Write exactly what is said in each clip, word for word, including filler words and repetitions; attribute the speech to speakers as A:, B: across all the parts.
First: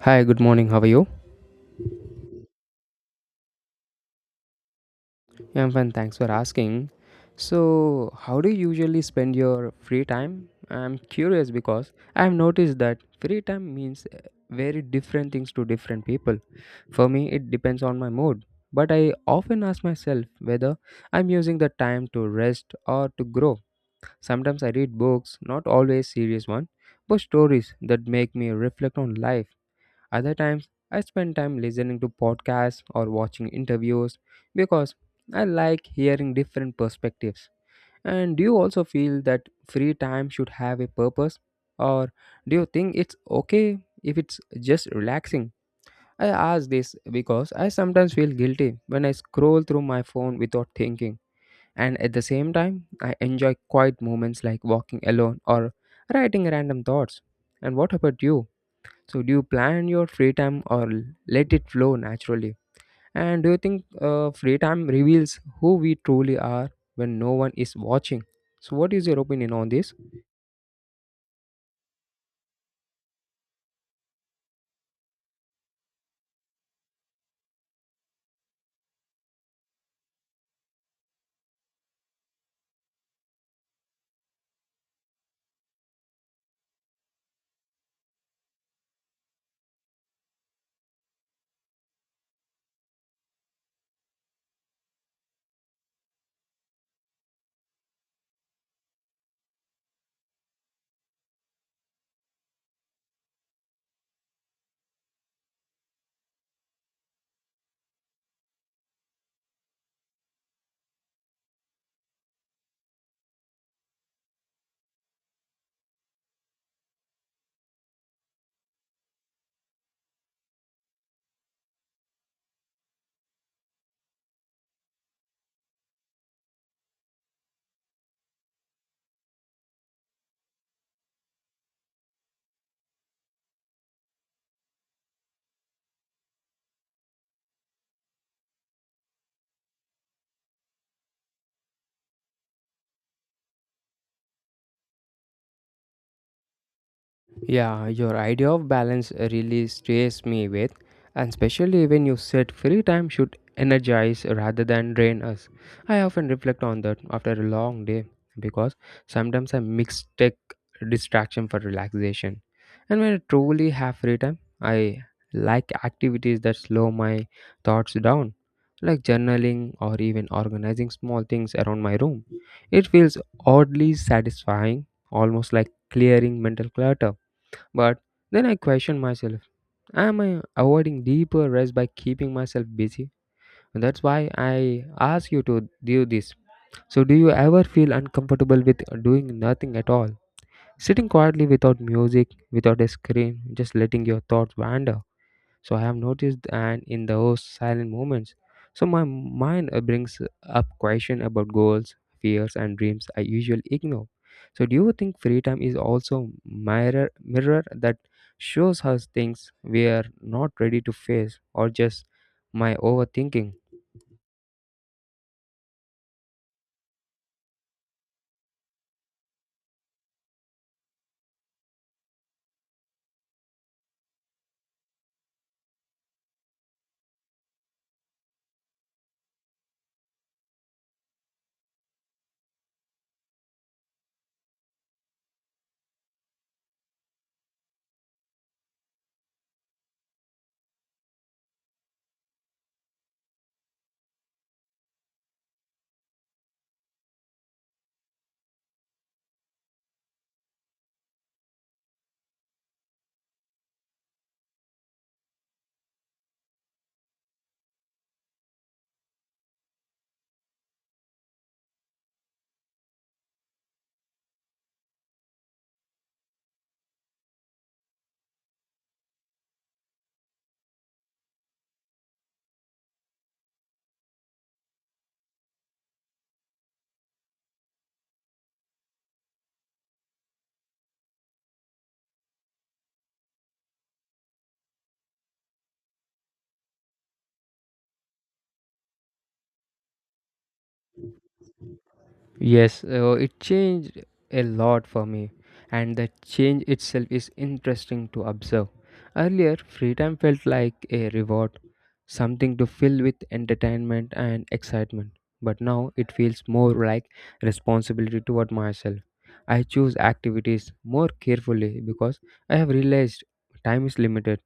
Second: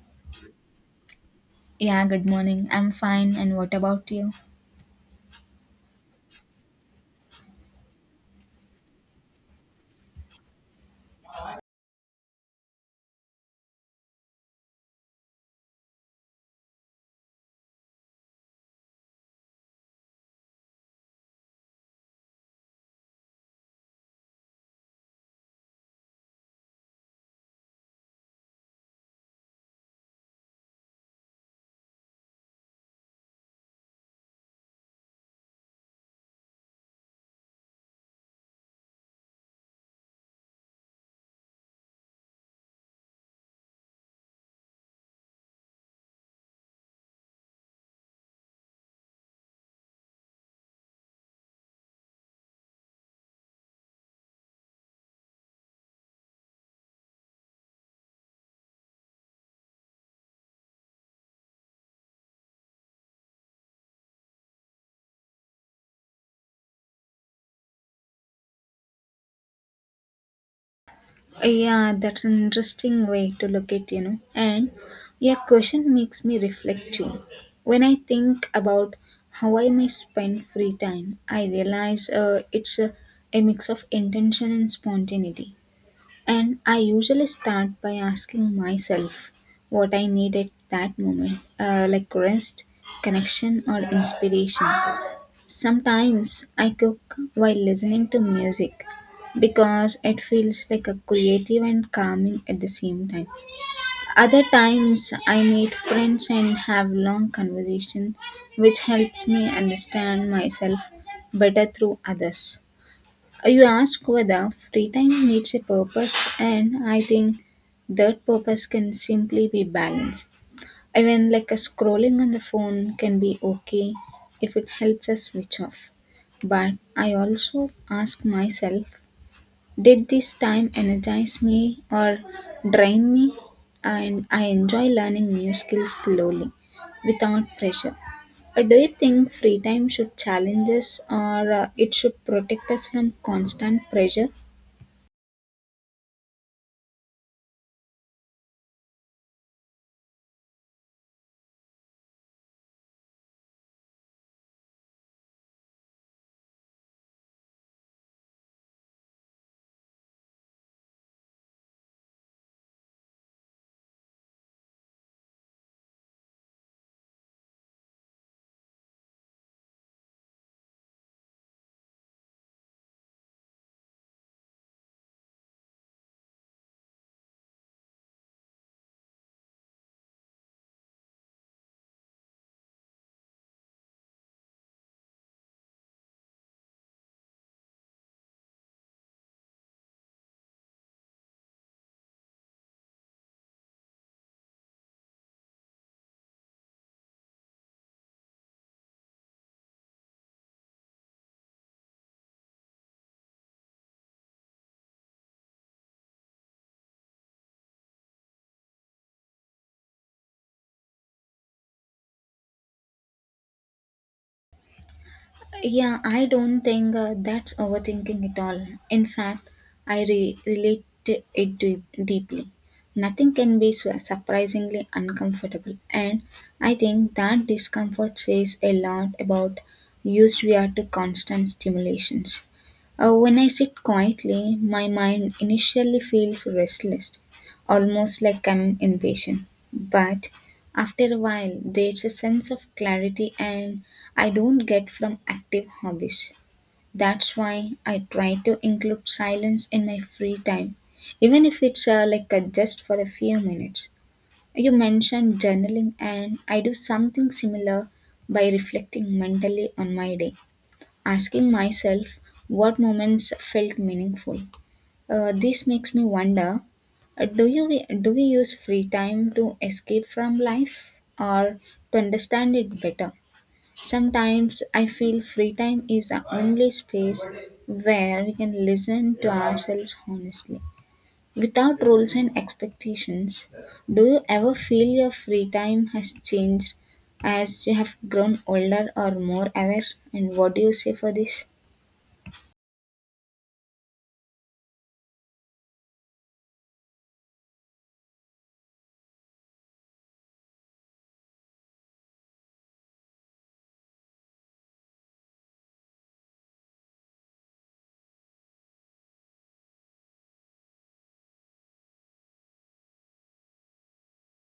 A: Hi, good morning. How are you?
B: Yeah, good morning. I'm fine. And what about you?
A: Yeah, I'm fine. Thanks for asking. So, how do you usually spend your free time? I'm curious because I've noticed that free time means uh, very different things to different people. For me, it depends on my mood, but I often ask myself whether I'm using the time to rest or to grow. Sometimes I read books, not always serious ones, but stories that make me reflect on life. Other times, I spend time listening to podcasts or watching interviews because I like hearing different perspectives. And do you also feel that free time should have a purpose? Or do you think it's okay if it's just relaxing? I ask this because I sometimes feel guilty when I scroll through my phone without thinking. And at the same time, I enjoy quiet moments like walking alone or writing random thoughts. And what about you? So, do you plan your free time or l- let it flow naturally? And do you think uh, free time reveals who we truly are when no one is watching? So, what is your opinion on this?
B: Yeah, that's an interesting way to look at, you know. And your question makes me reflect too. When I think about how I may spend free time, I realize uh, it's a, a mix of intention and spontaneity. And I usually start by asking myself what I need at that moment, uh, like rest, connection, or inspiration. Sometimes I cook while listening to music because it feels like a creative and calming at the same time. Other times I meet friends and have long conversation which helps me understand myself better through others. You ask whether free time needs a purpose and I think that purpose can simply be balance even like a scrolling on the phone can be okay if it helps us switch off. But I also ask myself, did this time energize me or drain me? And I enjoy learning new skills slowly without pressure. Uh, Do you think free time should challenge us or uh, it should protect us from constant pressure?
A: Yeah, your idea of balance really stays me with, and especially when you said free time should energize rather than drain us. I often reflect on that after a long day because sometimes I mix tech distraction for relaxation. And when I truly have free time, I like activities that slow my thoughts down, like journaling or even organizing small things around my room. It feels oddly satisfying, almost like clearing mental clutter, but then I question myself: Am I avoiding deeper rest by keeping myself busy? And that's why I ask you to do this. So, do you ever feel uncomfortable with doing nothing at all? Sitting quietly without music, without a screen, just letting your thoughts wander? So I have noticed, and in those silent moments, so my mind uh, brings up question about goals, fears and dreams I usually ignore. So do you think free time is also mirror mirror that shows us things we are not ready to face, or just my overthinking?
B: Yeah, I don't think uh, that's overthinking at all. In fact, I re- relate to it deep- deeply. Nothing can be su- surprisingly uncomfortable, and I think that discomfort says a lot about used we are to constant stimulations. Uh, when I sit quietly, my mind initially feels restless, almost like I'm impatient. But after a while, there's a sense of clarity and I don't get from active hobbies. That's why I try to include silence in my free time, even if it's uh, like uh, just for a few minutes. You mentioned journaling, and I do something similar by reflecting mentally on my day, asking myself what moments felt meaningful. Uh, this makes me wonder, uh, do, you, do we use free time to escape from life or to understand it better? Sometimes I feel free time is the only space where we can listen to ourselves honestly. Without rules and expectations, do you ever feel your free time has changed as you have grown older or more aware? And what do you say for this?
A: Yes, uh, it changed a lot for me, and the change itself is interesting to observe. Earlier, free time felt like a reward, something to fill with entertainment and excitement, but now it feels more like responsibility toward myself. I choose activities more carefully because I have realized time is limited,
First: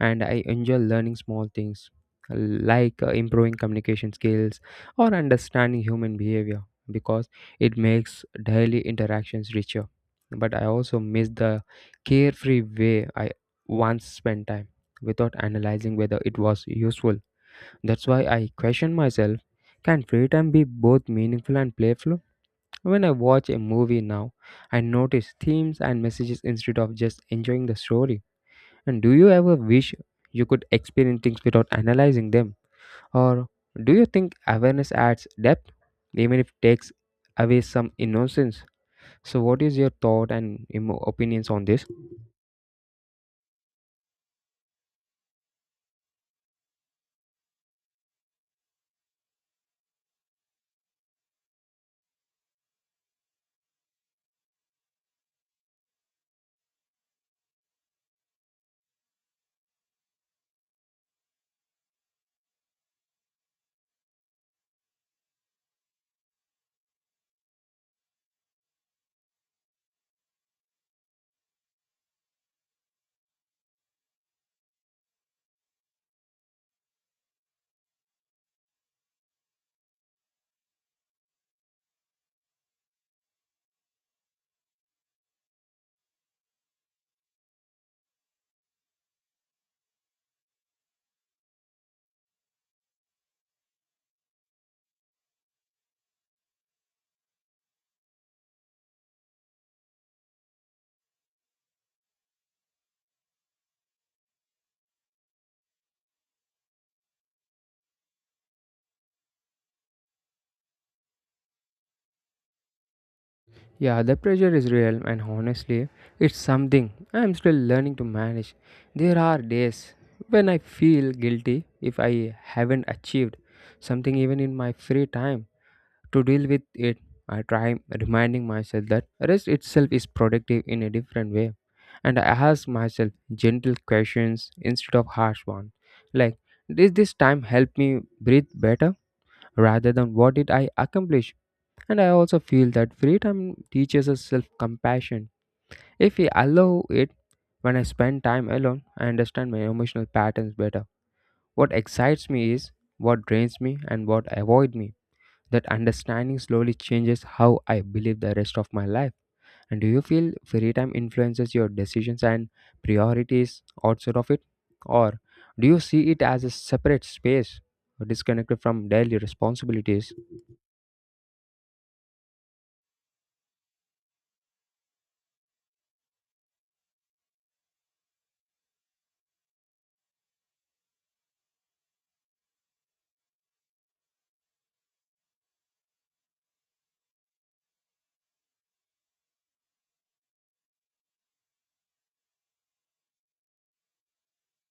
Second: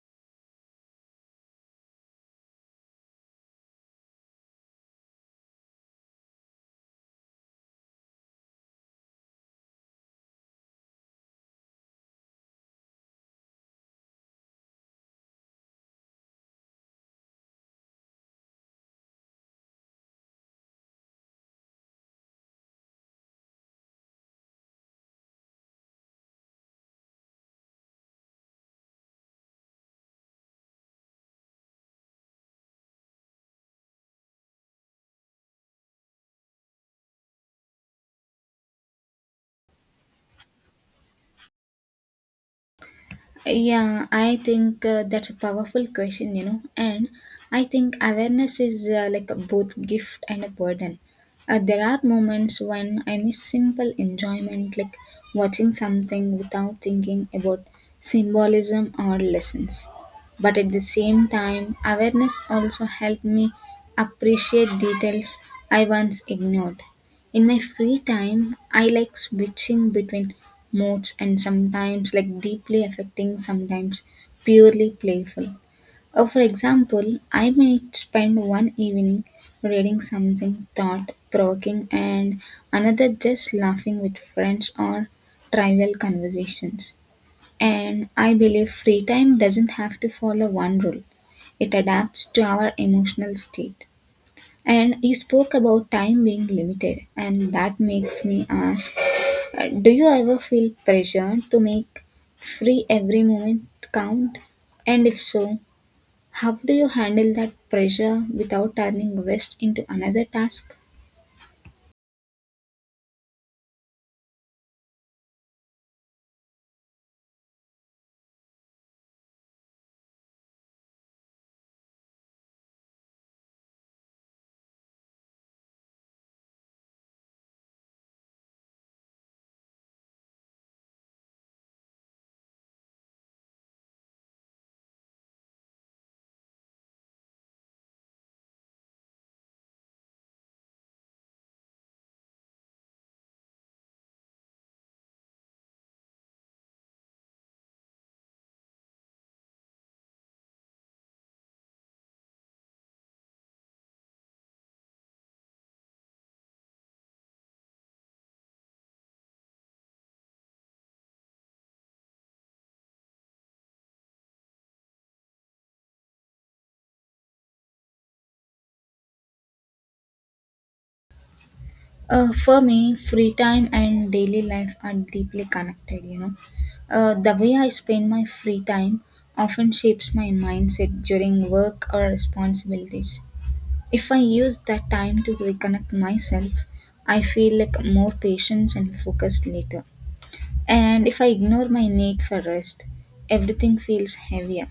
A: and I enjoy learning small things like uh, improving communication skills or understanding human behavior because it makes daily interactions richer. But I also miss the carefree way I once spent time without analyzing whether it was useful. That's why I question myself: can free time be both meaningful and playful? When I watch a movie now, I notice themes and messages instead of just enjoying the story. And do you ever wish you could experience things without analyzing them? Or do you think awareness adds depth, even if it takes away some innocence? So, what is your thought and emo- opinions on this?
B: Yeah, I think uh, that's a powerful question, you know, and I think awareness is uh, like a both gift and a burden. Uh, there are moments when I miss simple enjoyment, like watching something without thinking about symbolism or lessons. But at the same time, awareness also helped me appreciate details I once ignored. In my free time, I like switching between modes and sometimes like deeply affecting, sometimes purely playful. Uh, for example, I might spend one evening reading something thought provoking and another just laughing with friends or trivial conversations. And I believe free time doesn't have to follow one rule, it adapts to our emotional state. And you spoke about time being limited, and that makes me ask, uh, do you ever feel pressure to make free every moment count? And if so, how do you handle that pressure without turning rest into another task?
A: Yeah, the pressure is real, and honestly, it's something I'm still learning to manage. There are days when I feel guilty if I haven't achieved something even in my free time. To deal with it, I try reminding myself that rest itself is productive in a different way. And I ask myself gentle questions instead of harsh ones, like, did this time help me breathe better, rather than what did I accomplish? And I also feel that free time teaches us self compassion. If we allow it, when I spend time alone, I understand my emotional patterns better. What excites me is what drains me and what avoid me. That understanding slowly changes how I believe the rest of my life. And do you feel free time influences your decisions and priorities outside of it? Or do you see it as a separate space disconnected from daily responsibilities?
B: Uh, for me, free time and daily life are deeply connected, you know. Uh, the way I spend my free time often shapes my mindset during work or responsibilities. If I use that time to reconnect myself, I feel like more patient and focused later. And if I ignore my need for rest, everything feels heavier.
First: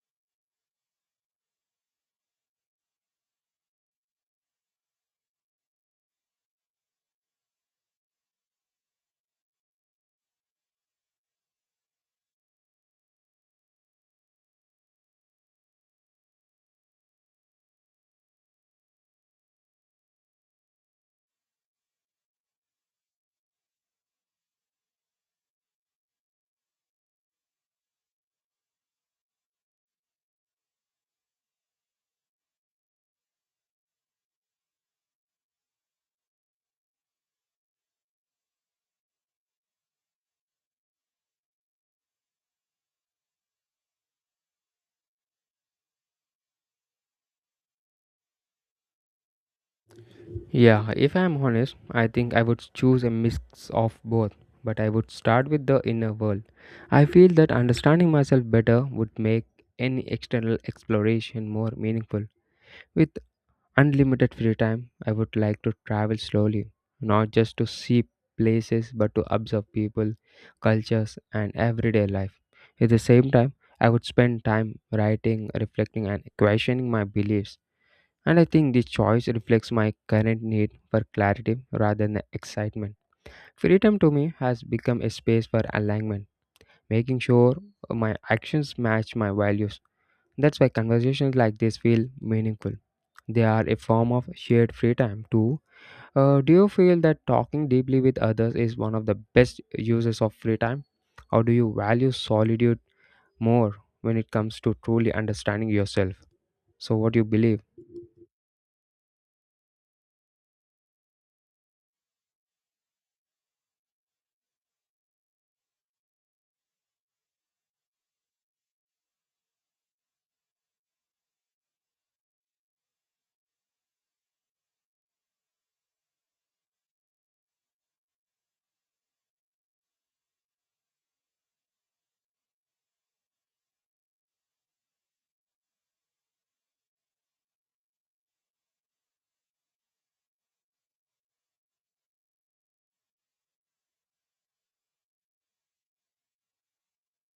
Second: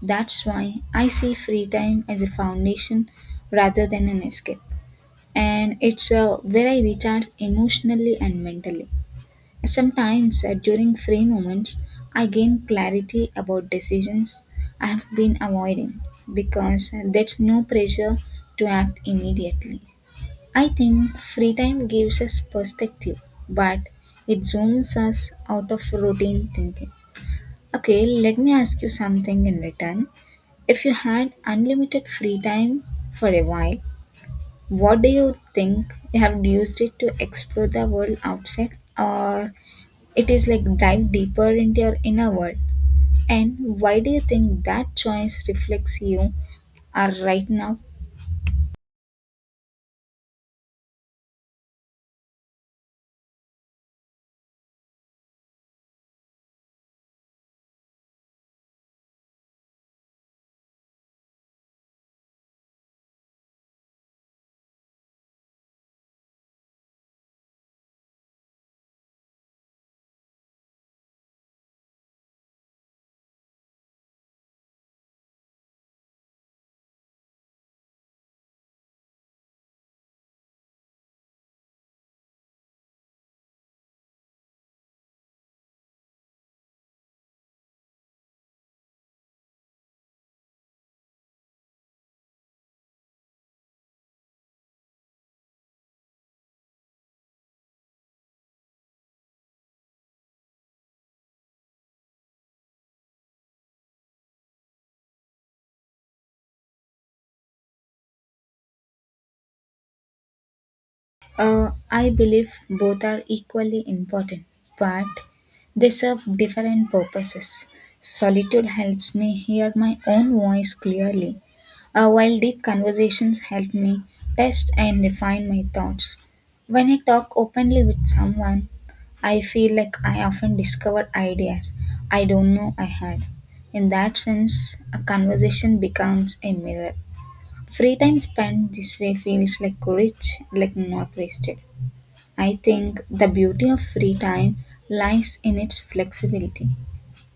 B: That's why I see free time as a foundation rather than an escape. And it's uh, where I recharge emotionally and mentally. Sometimes uh, during free moments, I gain clarity about decisions I have been avoiding because uh, there's no pressure to act immediately. I think free time gives us perspective, but it zooms us out of routine thinking. Okay, let me ask you something in return. If you had unlimited free time for a while, what do you think you have used it to explore the world outside, or it is like dive deeper into your inner world? And why do you think that choice reflects you are right now?
A: Yeah, if I'm honest, I think I would choose a mix of both, but I would start with the inner world. I feel that understanding myself better would make any external exploration more meaningful. With unlimited free time, I would like to travel slowly, not just to see places but to observe people, cultures, and everyday life. At the same time, I would spend time writing, reflecting, and questioning my beliefs. And I think this choice reflects my current need for clarity rather than excitement. Freedom to me has become a space for alignment, making sure my actions match my values. That's why conversations like this feel meaningful. They are a form of shared free time too. Uh, do you feel that talking deeply with others is one of the best uses of free time? Or do you value solitude more when it comes to truly understanding yourself? So, what do you believe?
B: Uh, I believe both are equally important, but they serve different purposes. Solitude helps me hear my own voice clearly, uh, while deep conversations help me test and refine my thoughts. When I talk openly with someone, I feel like I often discover ideas I don't know I had. In that sense, a conversation becomes a mirror. Free time spent this way feels like rich, like not wasted. I think the beauty of free time lies in its flexibility.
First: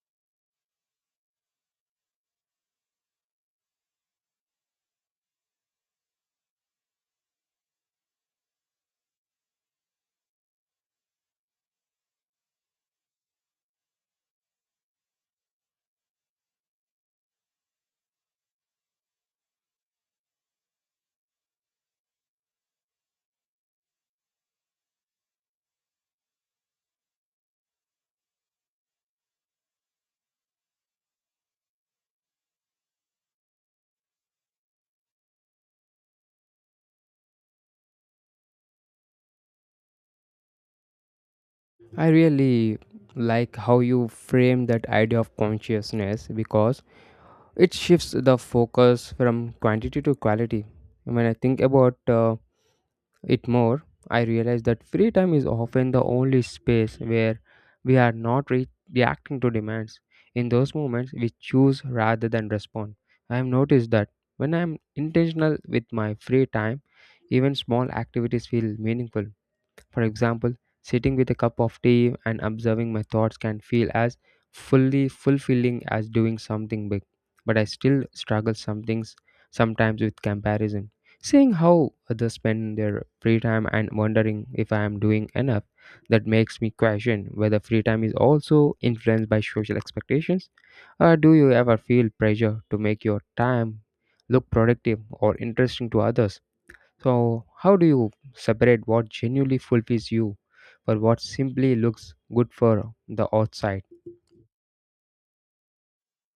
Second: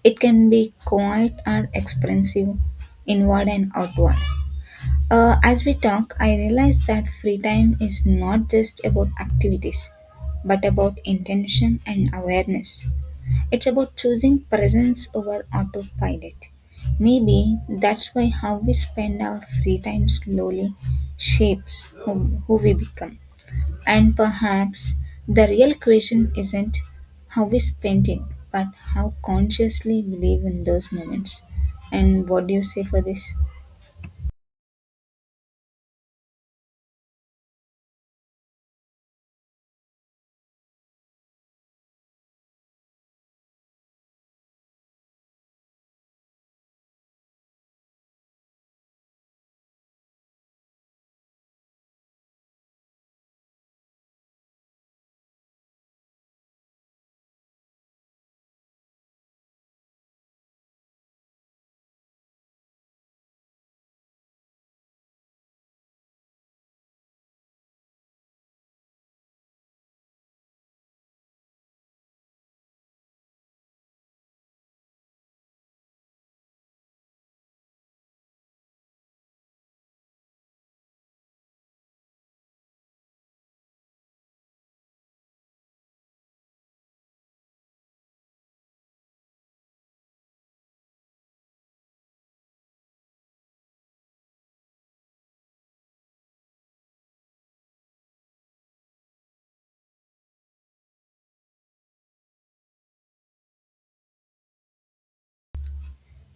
B: It can be quiet or expressive, inward and outward. Uh, as we talk, I realize that free time is not just about activities, but about intention and awareness. It's about choosing presence over autopilot. Maybe that's why how we spend our free time slowly shapes who, who we become. And perhaps the real question isn't how we spend it, but how consciously we live in those moments. And what do you say for this?
A: I really like how you frame that idea of consciousness because it shifts the focus from quantity to quality. When I think about uh, it more, I realize that free time is often the only space where we are not re- reacting to demands. In those moments, we choose rather than respond. I have noticed that when I am intentional with my free time, even small activities feel meaningful. For example, sitting with a cup of tea and observing my thoughts can feel as fully fulfilling as doing something big. But I still struggle some things sometimes with comparison. Seeing how others spend their free time and wondering if I am doing enough, that makes me question whether free time is also influenced by social expectations. Or do you ever feel pressure to make your time look productive or interesting to others? So, how do you separate what genuinely fulfills you for what simply looks good for the outside?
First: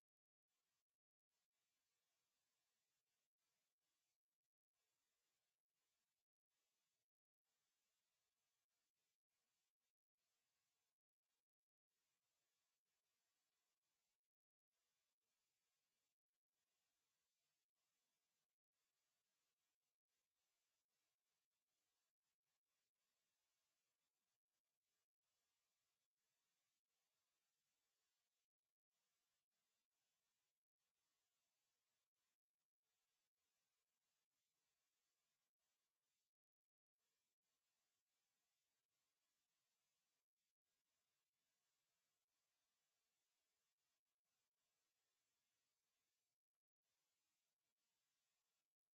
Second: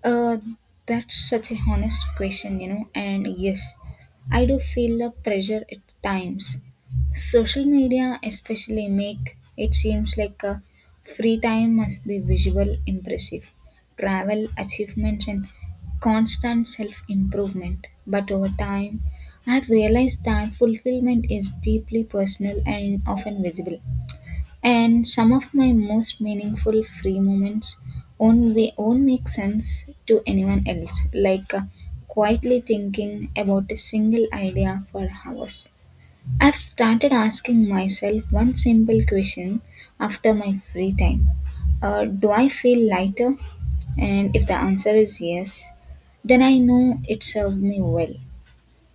B: Uh, that's such a honest question, you know, and yes, I do feel the pressure at times. Social media especially make it seems like a free time must be visual impressive, travel achievements and constant self-improvement. But over time, I've realized that fulfillment is deeply personal and often visible and some of my most meaningful free moments won't, be, won't make sense to anyone else, like uh, quietly thinking about a single idea for hours. I've started asking myself one simple question after my free time. uh, Do I feel lighter? And if the answer is yes, then I know it served me well.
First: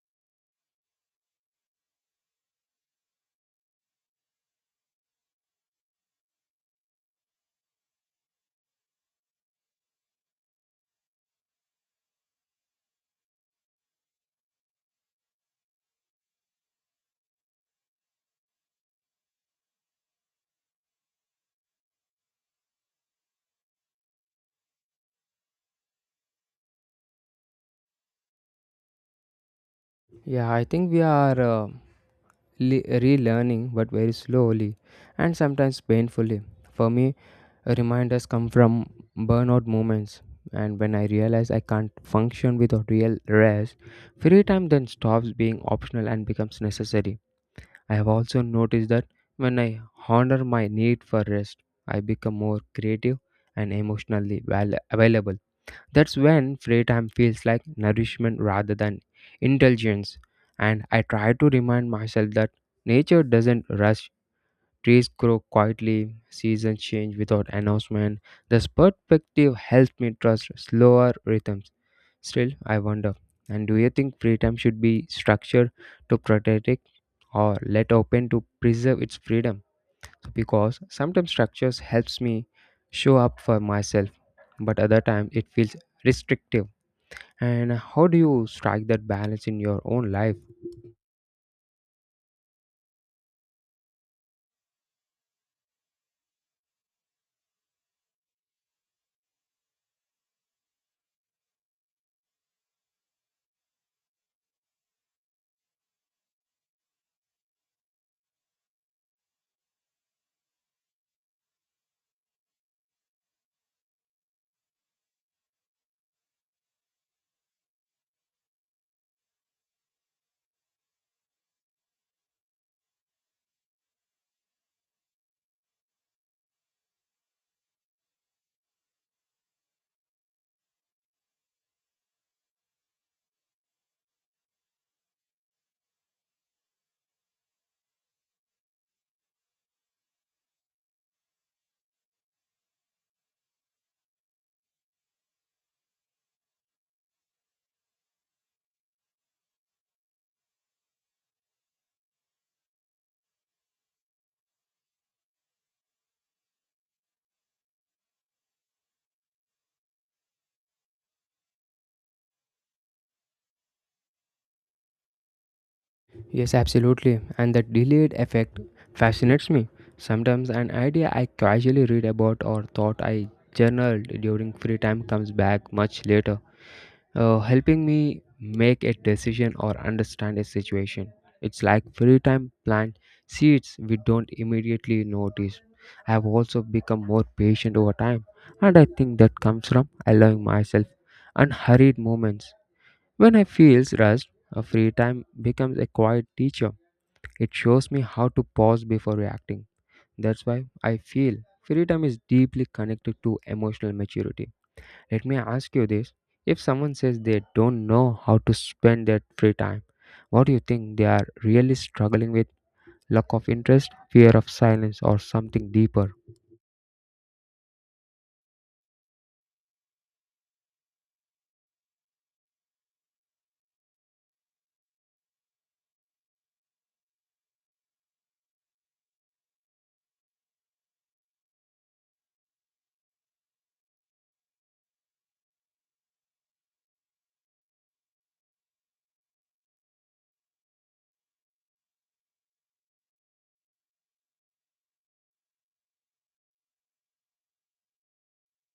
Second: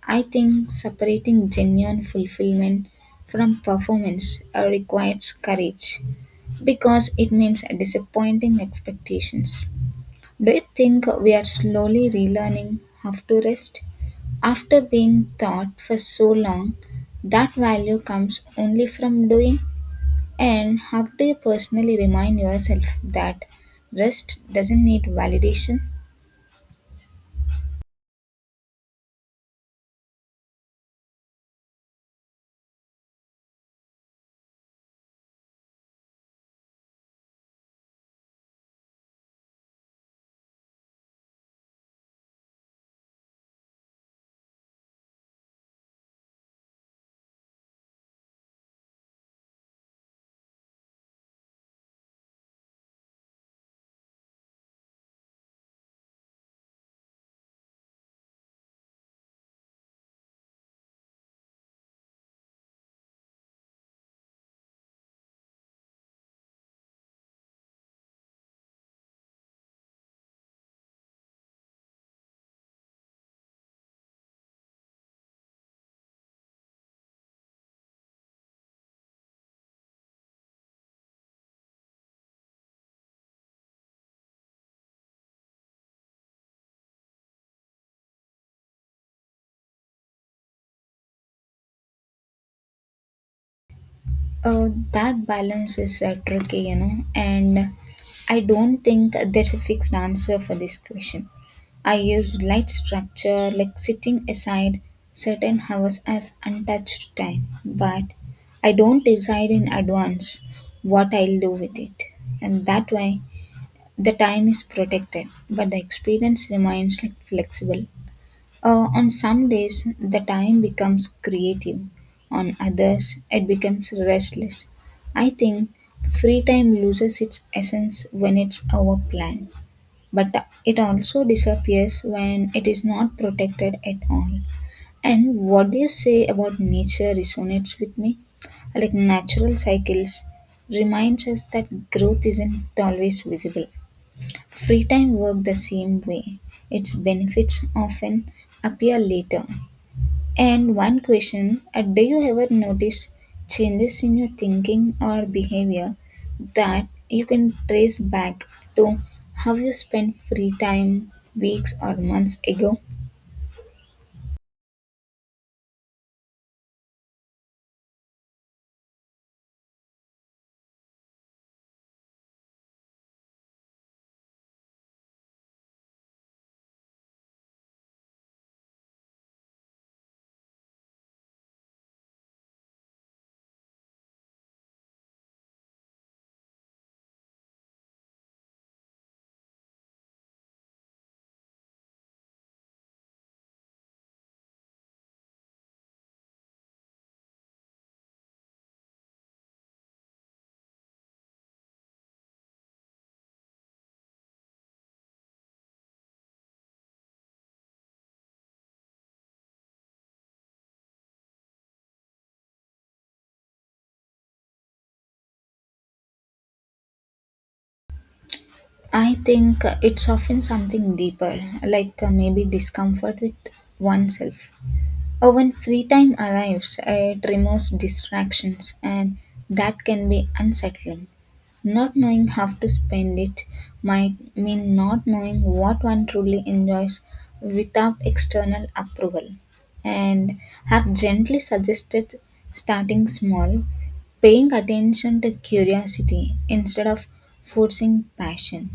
B: I think separating genuine fulfillment from performance uh, requires courage because it means disappointing expectations. Do you think we are slowly relearning how to rest after being taught for so long that value comes only from doing? And how do you personally remind yourself that rest doesn't need validation?
A: Yeah, I think we are uh, le- relearning, but very slowly and sometimes painfully. For me, reminders come from burnout moments, and when I realize I can't function without real rest, free time then stops being optional and becomes necessary. I have also noticed that when I honor my need for rest, I become more creative and emotionally val- available. That's when free time feels like nourishment rather than indulgence. And I try to remind myself that nature doesn't rush. Trees grow quietly, seasons change without announcement. This perspective helps me trust slower rhythms. Still, I wonder. And do you think free time should be structured to protect it, or let open to preserve its freedom, because sometimes structures helps me show up for myself, but other times it feels restrictive? And how do you strike that balance in your own life?
B: Uh, that balance is uh, tricky, you know, and I don't think there's a fixed answer for this question. I use light structure, like sitting aside certain hours as untouched time, but I don't decide in advance what I'll do with it, and that way the time is protected, but the experience remains like flexible. Uh, on some days, the time becomes creative, on others, it becomes restless. I think free time loses its essence when it's overplanned, but it also disappears when it is not protected at all. And what do you say about nature resonates with me? Like natural cycles reminds us that growth isn't always visible. Free time work the same way. Its benefits often appear later, and one question, uh, do you ever notice changes in your thinking or behavior that you can trace back to how you spent free time weeks or months ago?
A: Yes, absolutely. And the delayed effect fascinates me. Sometimes an idea I casually read about or thought I journaled during free time comes back much later, uh, helping me make a decision or understand a situation. It's like free time plant seeds we don't immediately notice. I have also become more patient over time, and I think that comes from allowing myself unhurried moments. When I feel rushed, a free time becomes a quiet teacher. It shows me how to pause before reacting. That's why I feel free time is deeply connected to emotional maturity. Let me ask you this. If someone says they don't know how to spend their free time, what do you think they are really struggling with? Lack of interest, fear of silence, or something deeper?
B: I think it's often something deeper, like uh, maybe discomfort with oneself. Or when free time arrives, it removes distractions, and that can be unsettling. Not knowing how to spend it might mean not knowing what one truly enjoys without external approval. And have gently suggested starting small, paying attention to curiosity instead of forcing passion.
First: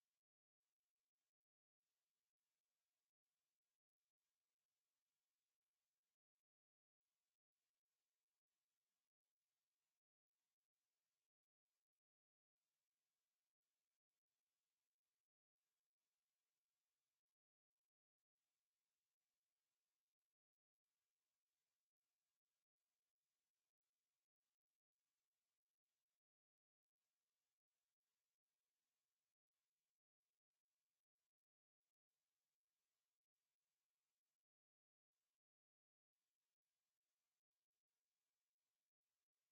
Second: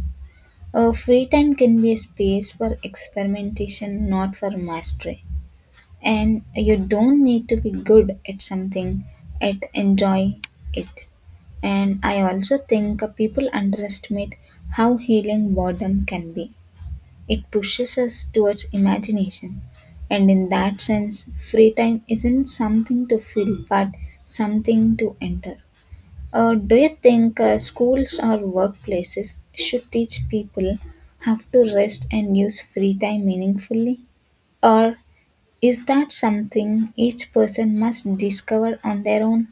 B: Uh, free time can be a space for experimentation, not for mastery. And you don't need to be good at something, at enjoy it. And I also think uh, people underestimate how healing boredom can be. It pushes us towards imagination. And in that sense, free time isn't something to fill, but something to enter. Uh, do you think uh, schools or workplaces should teach people how to rest and use free time meaningfully? Or is that something each person must discover on their own?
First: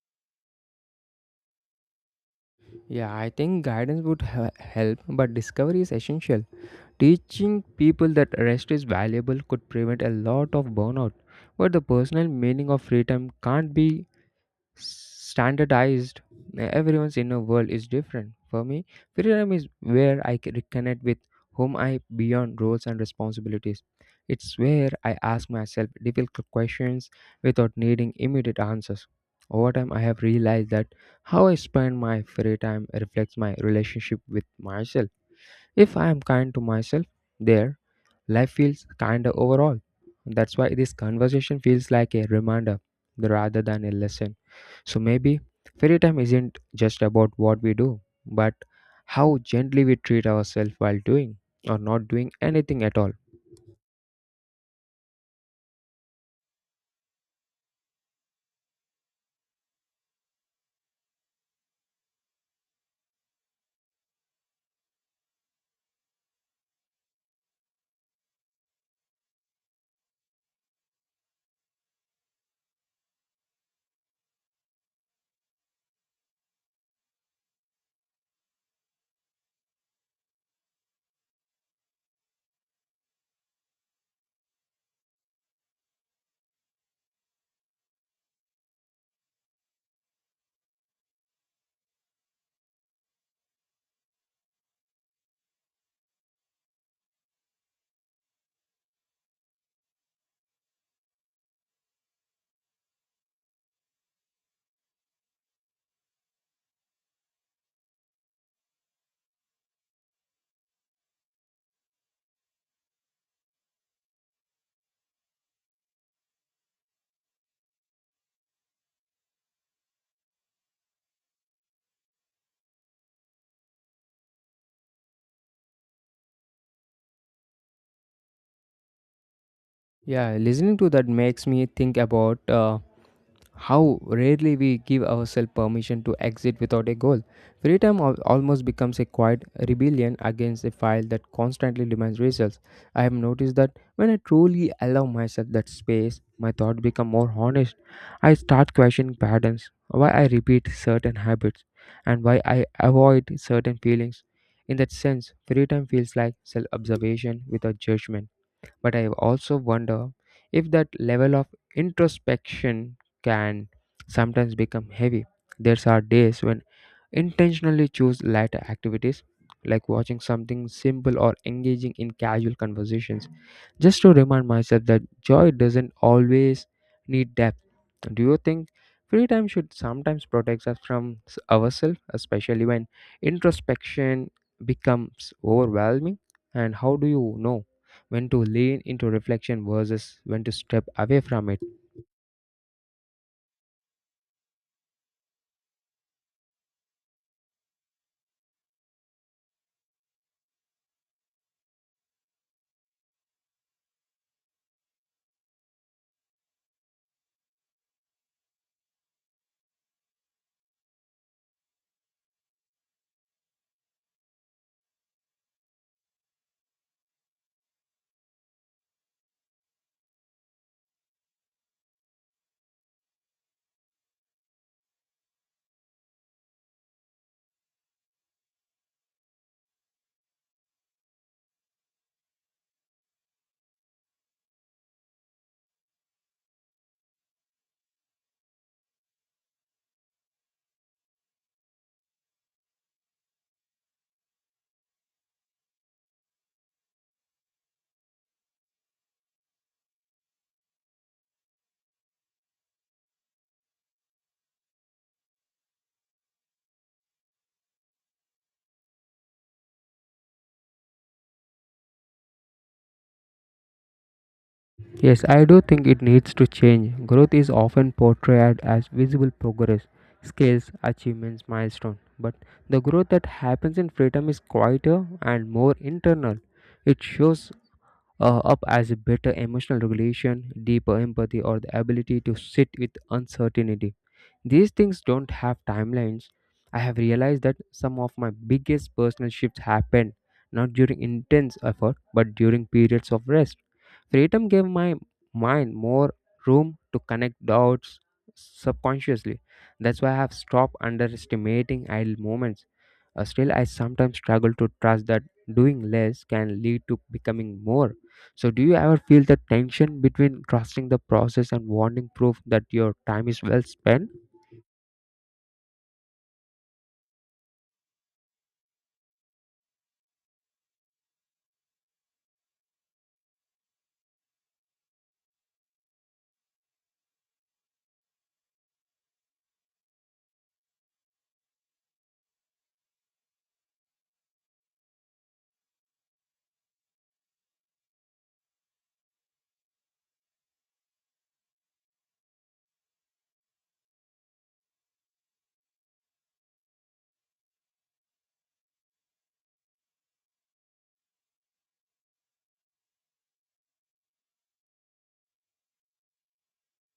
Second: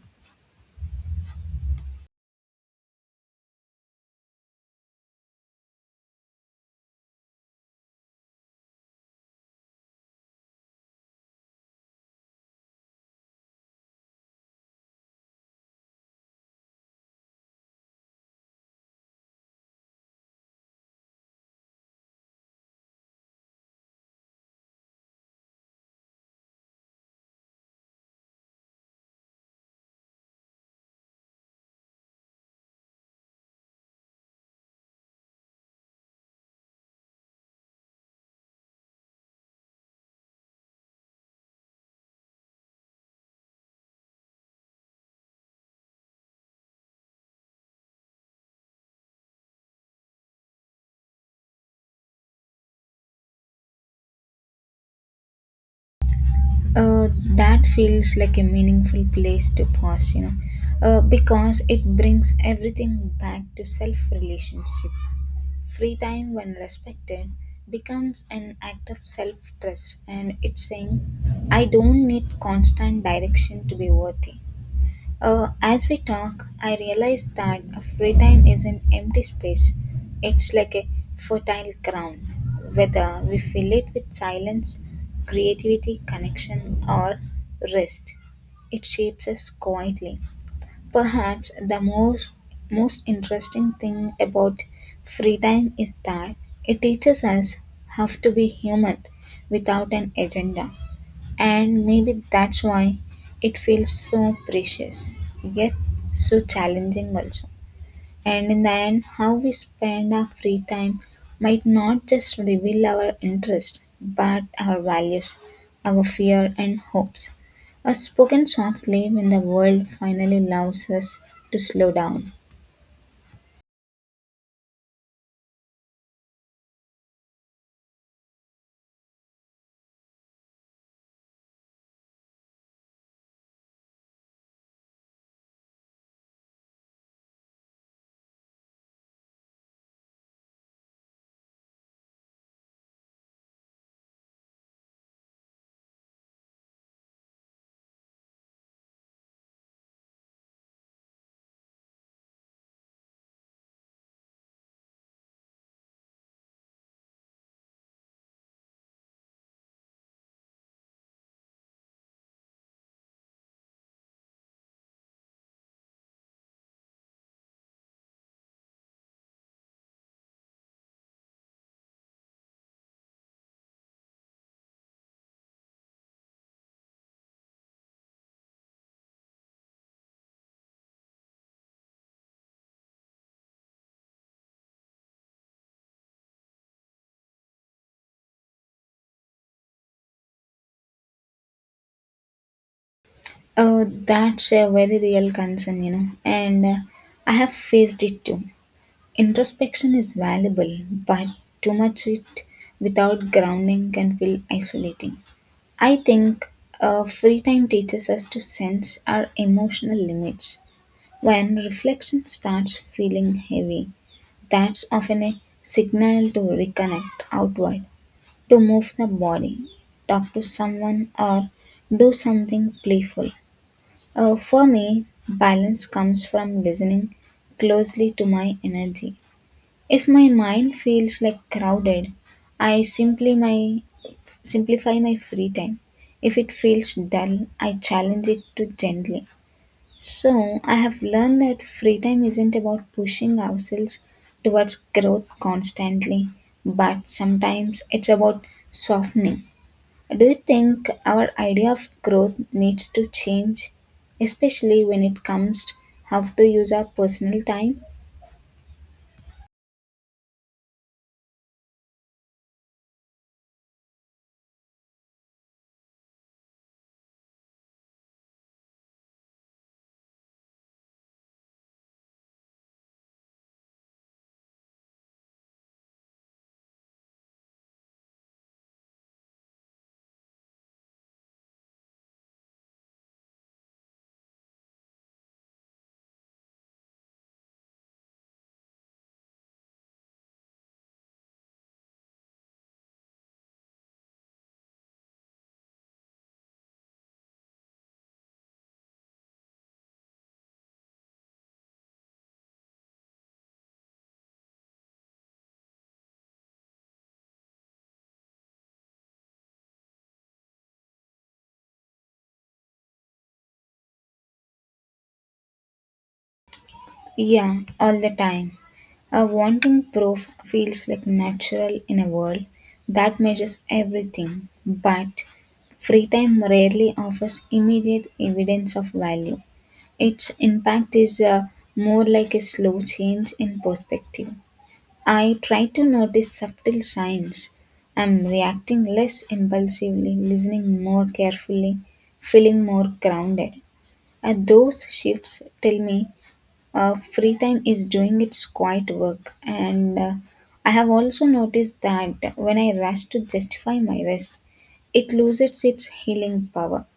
A: Yeah, I think guidance would he- help, but discovery is essential. Teaching people that rest is valuable could prevent a lot of burnout, but the personal meaning of free time can't be standardized. Everyone's inner world is different. For me, freedom is where I can reconnect with whom I beyond roles and responsibilities. It's where I ask myself difficult questions without needing immediate answers. Over time, I have realized that how I spend my free time reflects my relationship with myself. If I am kind to myself, there life feels kinder overall. That's why this conversation feels like a reminder rather than a lesson. So maybe fairy time isn't just about what we do, but how gently we treat ourselves while doing or not doing anything at all.
B: uh, that feels like a meaningful place to pause, you know, uh, because it brings everything back to self relationship. Free time, when respected, becomes an act of self trust, and it's saying, I don't need constant direction to be worthy. Uh, as we talk, I realize that a free time is an empty space. It's like a fertile ground, whether we fill it with silence, creativity, connection, or rest. It shapes us quietly. Perhaps the most most interesting thing about free time is that it teaches us how to be human without an agenda. And maybe that's why it feels so precious, yet so challenging also. And in the end, how we spend our free time might not just reveal our interest, but our values, our fear and hopes. Are spoken softly when the world finally allows us to slow down.
A: Yeah, listening to that makes me think about uh, how rarely we give ourselves permission to exit without a goal. Free time al- almost becomes a quiet rebellion against a file that constantly demands results. I have noticed that when I truly allow myself that space, my thoughts become more honest. I start questioning patterns, why I repeat certain habits, and why I avoid certain feelings. In that sense, free time feels like self observation without judgment. But I also wonder if that level of introspection can sometimes become heavy. There are days when intentionally choose lighter activities like watching something simple or engaging in casual conversations just to remind myself that joy doesn't always need depth. Do you think free time should sometimes protect us from s- ourselves, especially when introspection becomes overwhelming? And how do you know when to lean into reflection versus when to step away from it?
B: Oh, that's a very real concern, you know, and uh, I have faced it too. Introspection is valuable, but too much it without grounding can feel isolating. I think uh, free time teaches us to sense our emotional limits. When reflection starts feeling heavy, that's often a signal to reconnect outward, to move the body, talk to someone, or do something playful. Uh, for me, balance comes from listening closely to my energy if my mind feels like crowded, I simply my simplify my free time. If it feels dull, I challenge it to gently. So I have learned that free time isn't about pushing ourselves towards growth constantly, but sometimes it's about softening. Do you think our idea of growth needs to change, especially when it comes to how to use our personal time?
A: Yes, I do think it needs to change. Growth is often portrayed as visible progress, scales, achievements, milestones. But the growth that happens in freedom is quieter and more internal. It shows uh, up as a better emotional regulation, deeper empathy, or the ability to sit with uncertainty. These things don't have timelines. I have realized that some of my biggest personal shifts happened not during intense effort but during periods of rest. Freedom gave my mind more room to connect dots subconsciously. That's why I have stopped underestimating idle moments. Uh, still, I sometimes struggle to trust that doing less can lead to becoming more. So, do you ever feel the tension between trusting the process and wanting proof that your time is well spent?
B: Yeah, all the time. A wanting proof feels like natural in a world that measures everything, but free time rarely offers immediate evidence of value. Its impact is uh, more like a slow change in perspective. I try to notice subtle signs. I'm reacting less impulsively, listening more carefully, feeling more grounded. Uh, those shifts tell me uh, free time is doing its quiet work, and uh, I have also noticed that when I rush to justify my rest, it loses its healing power,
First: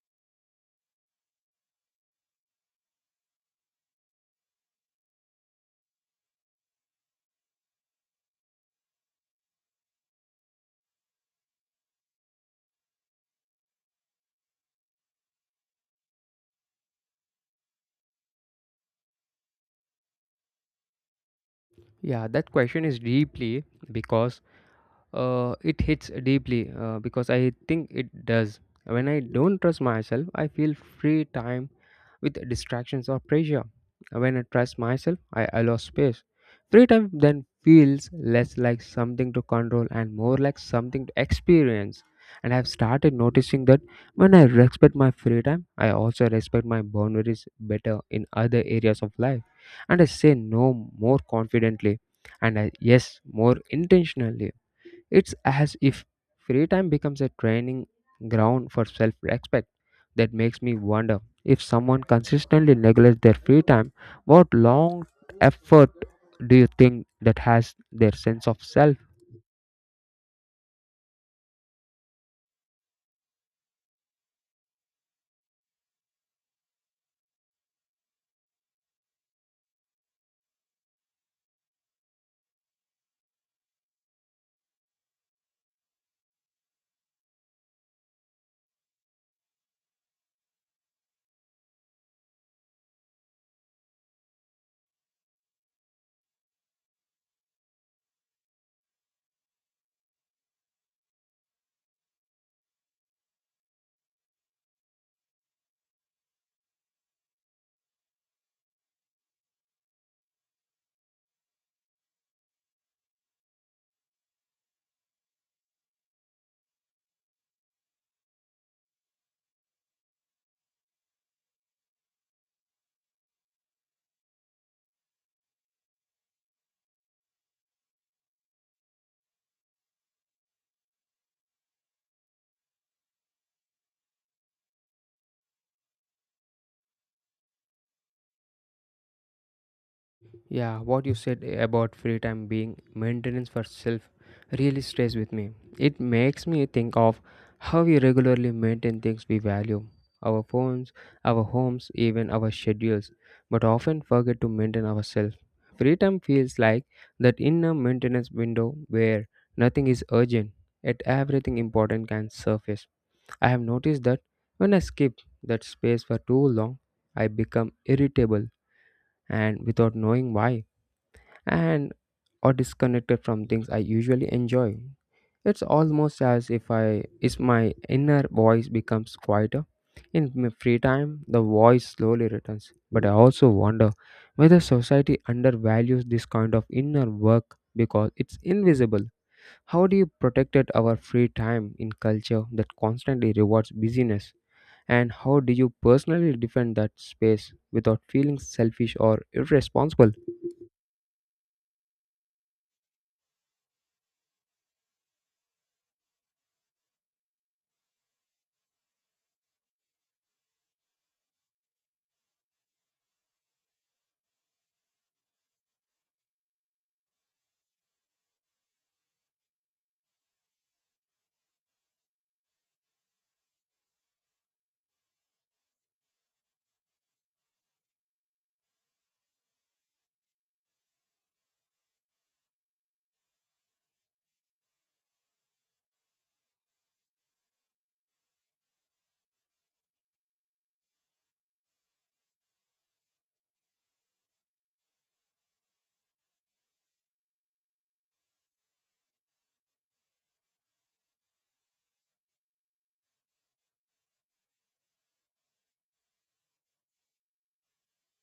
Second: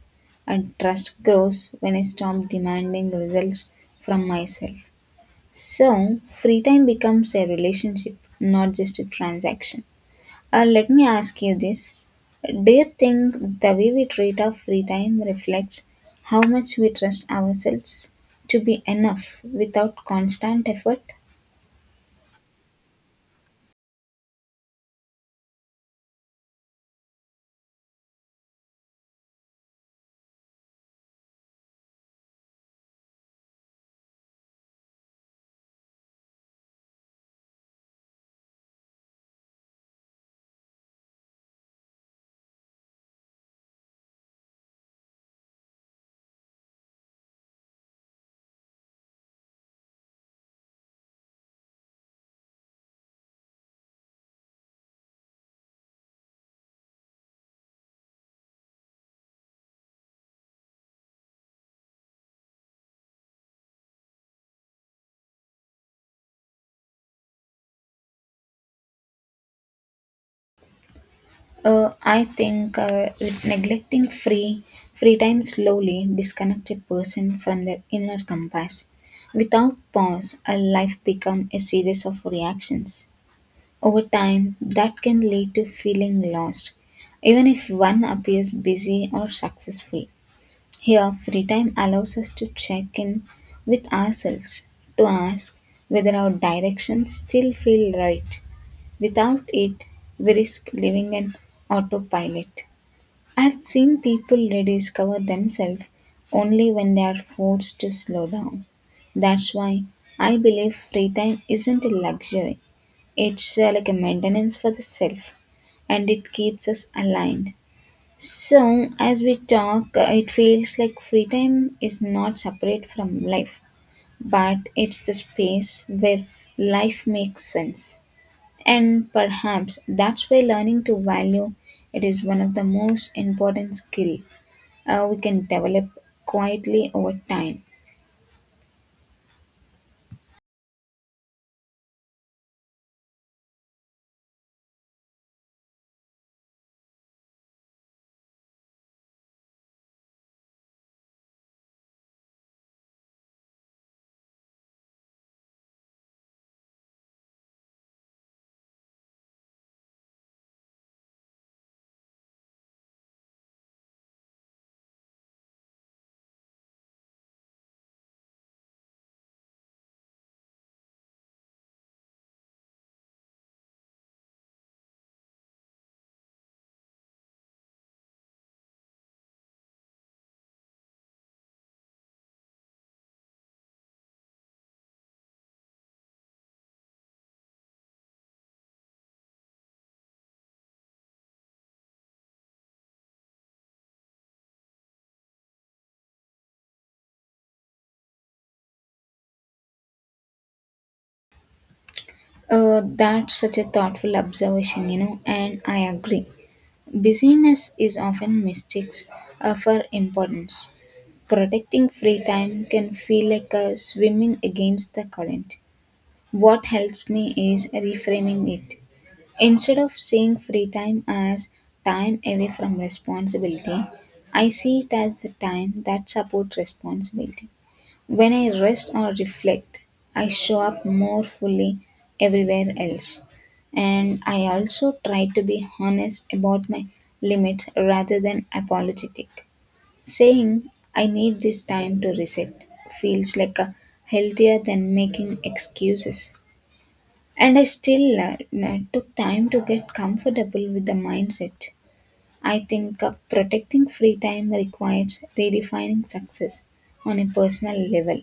B: and trust grows when I stop demanding results from myself. So free time becomes a relationship, not just a transaction. Uh, let me ask you this. Do you think the way we treat our free time reflects how much we trust ourselves to be enough without constant effort?
A: Yeah, that question is deeply because Uh, it hits deeply, uh, because I think it does. When I don't trust myself, I feel free time with distractions or pressure. When I trust myself, I allow space. Free time then feels less like something to control and more like something to experience. And I've started noticing that when I respect my free time, I also respect my boundaries better in other areas of life. And I say no more confidently and I, yes, more intentionally. It's as if free time becomes a training ground for self respect. That makes me wonder, if someone consistently neglects their free time, what long effort do you think that has their sense of self?
B: Uh, I think uh, with neglecting free free time slowly disconnects a person from their inner compass. Without pause, a life becomes a series of reactions. Over time, that can lead to feeling lost, even if one appears busy or successful. Here, free time allows us to check in with ourselves, to ask whether our directions still feel right. Without it, we risk living an autopilot. I've seen people rediscover themselves only when they are forced to slow down. That's why I believe free time isn't a luxury, it's uh, like a maintenance for the self, and it keeps us aligned. So, as we talk, it feels like freedom is not separate from life, but it's the space where life makes sense. And perhaps that's why learning to value it is one of the most important skill uh, we can develop quietly over time.
A: Yeah, what you said about free time being maintenance for self really stays with me. It makes me think of how we regularly maintain things we value, our phones, our homes, even our schedules, but often forget to maintain ourselves. Free time feels like that inner maintenance window where nothing is urgent, yet everything important can surface. I have noticed that when I skip that space for too long, I become irritable and without knowing why, and or disconnected from things I usually enjoy. It's almost as if I if my inner voice becomes quieter. In my free time, the voice slowly returns. But I also wonder whether society undervalues this kind of inner work because it's invisible. How do you protect it, our free time in culture that constantly rewards busyness? And how do you personally defend that space without feeling selfish or irresponsible?
B: Uh, that's such a thoughtful observation, you know, and I agree. Busyness is often mistakes uh, for importance. Protecting free time can feel like a swimming against the current. What helps me is reframing it. Instead of seeing free time as time away from responsibility, I see it as the time that supports responsibility. When I rest or reflect, I show up more fully everywhere else. And I also try to be honest about my limits rather than apologetic. Saying, I need this time to reset, feels like a healthier than making excuses. And I still uh, n- took time to get comfortable with the mindset. I think uh, protecting free time requires redefining success on a personal level.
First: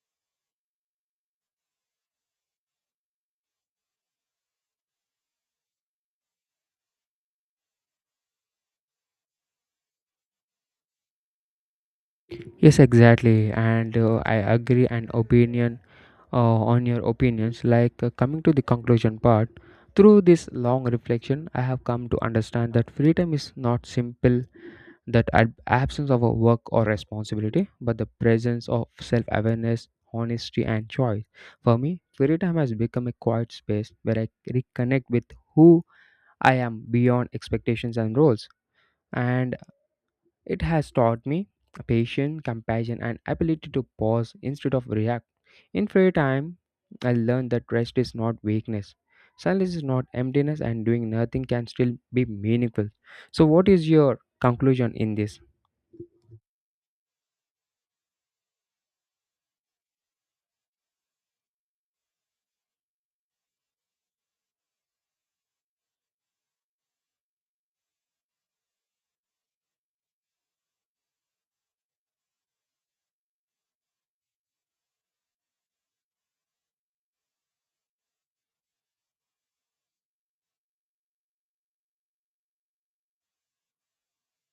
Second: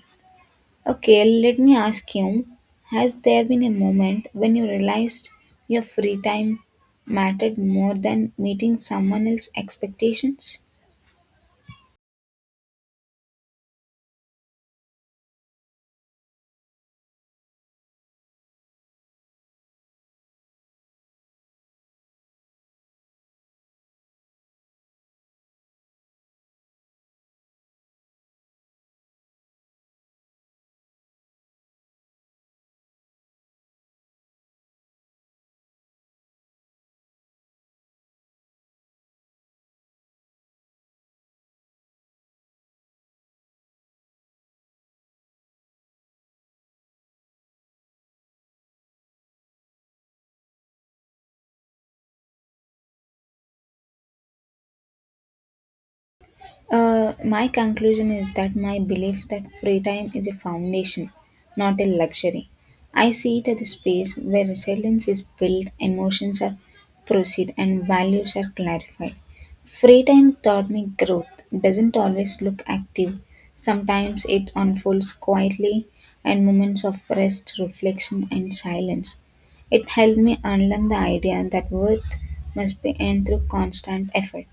B: Okay, let me ask you, has there been a moment when you realized your free time mattered more than meeting someone else's expectations?
A: Yes, exactly, and uh, I agree. An opinion uh, on your opinions, like, uh, coming to the conclusion part. Through this long reflection, I have come to understand that freedom is not simple, that ab- absence of a work or responsibility, but the presence of self-awareness, honesty, and choice. For me, freedom has become a quiet space where I reconnect with who I am beyond expectations and roles. And it has taught me patience, compassion, and ability to pause instead of react. In free time, I learned that rest is not weakness. Silence is not emptiness, and doing nothing can still be meaningful. So, what is your conclusion in this?
B: Uh, my conclusion is that my belief that free time is a foundation, not a luxury. I see it as a space where resilience is built, emotions are proceed, and values are clarified. Free time taught me growth doesn't always look active. Sometimes it unfolds quietly, and moments of rest, reflection, and silence. It helped me unlearn the idea that worth must be earned through constant effort.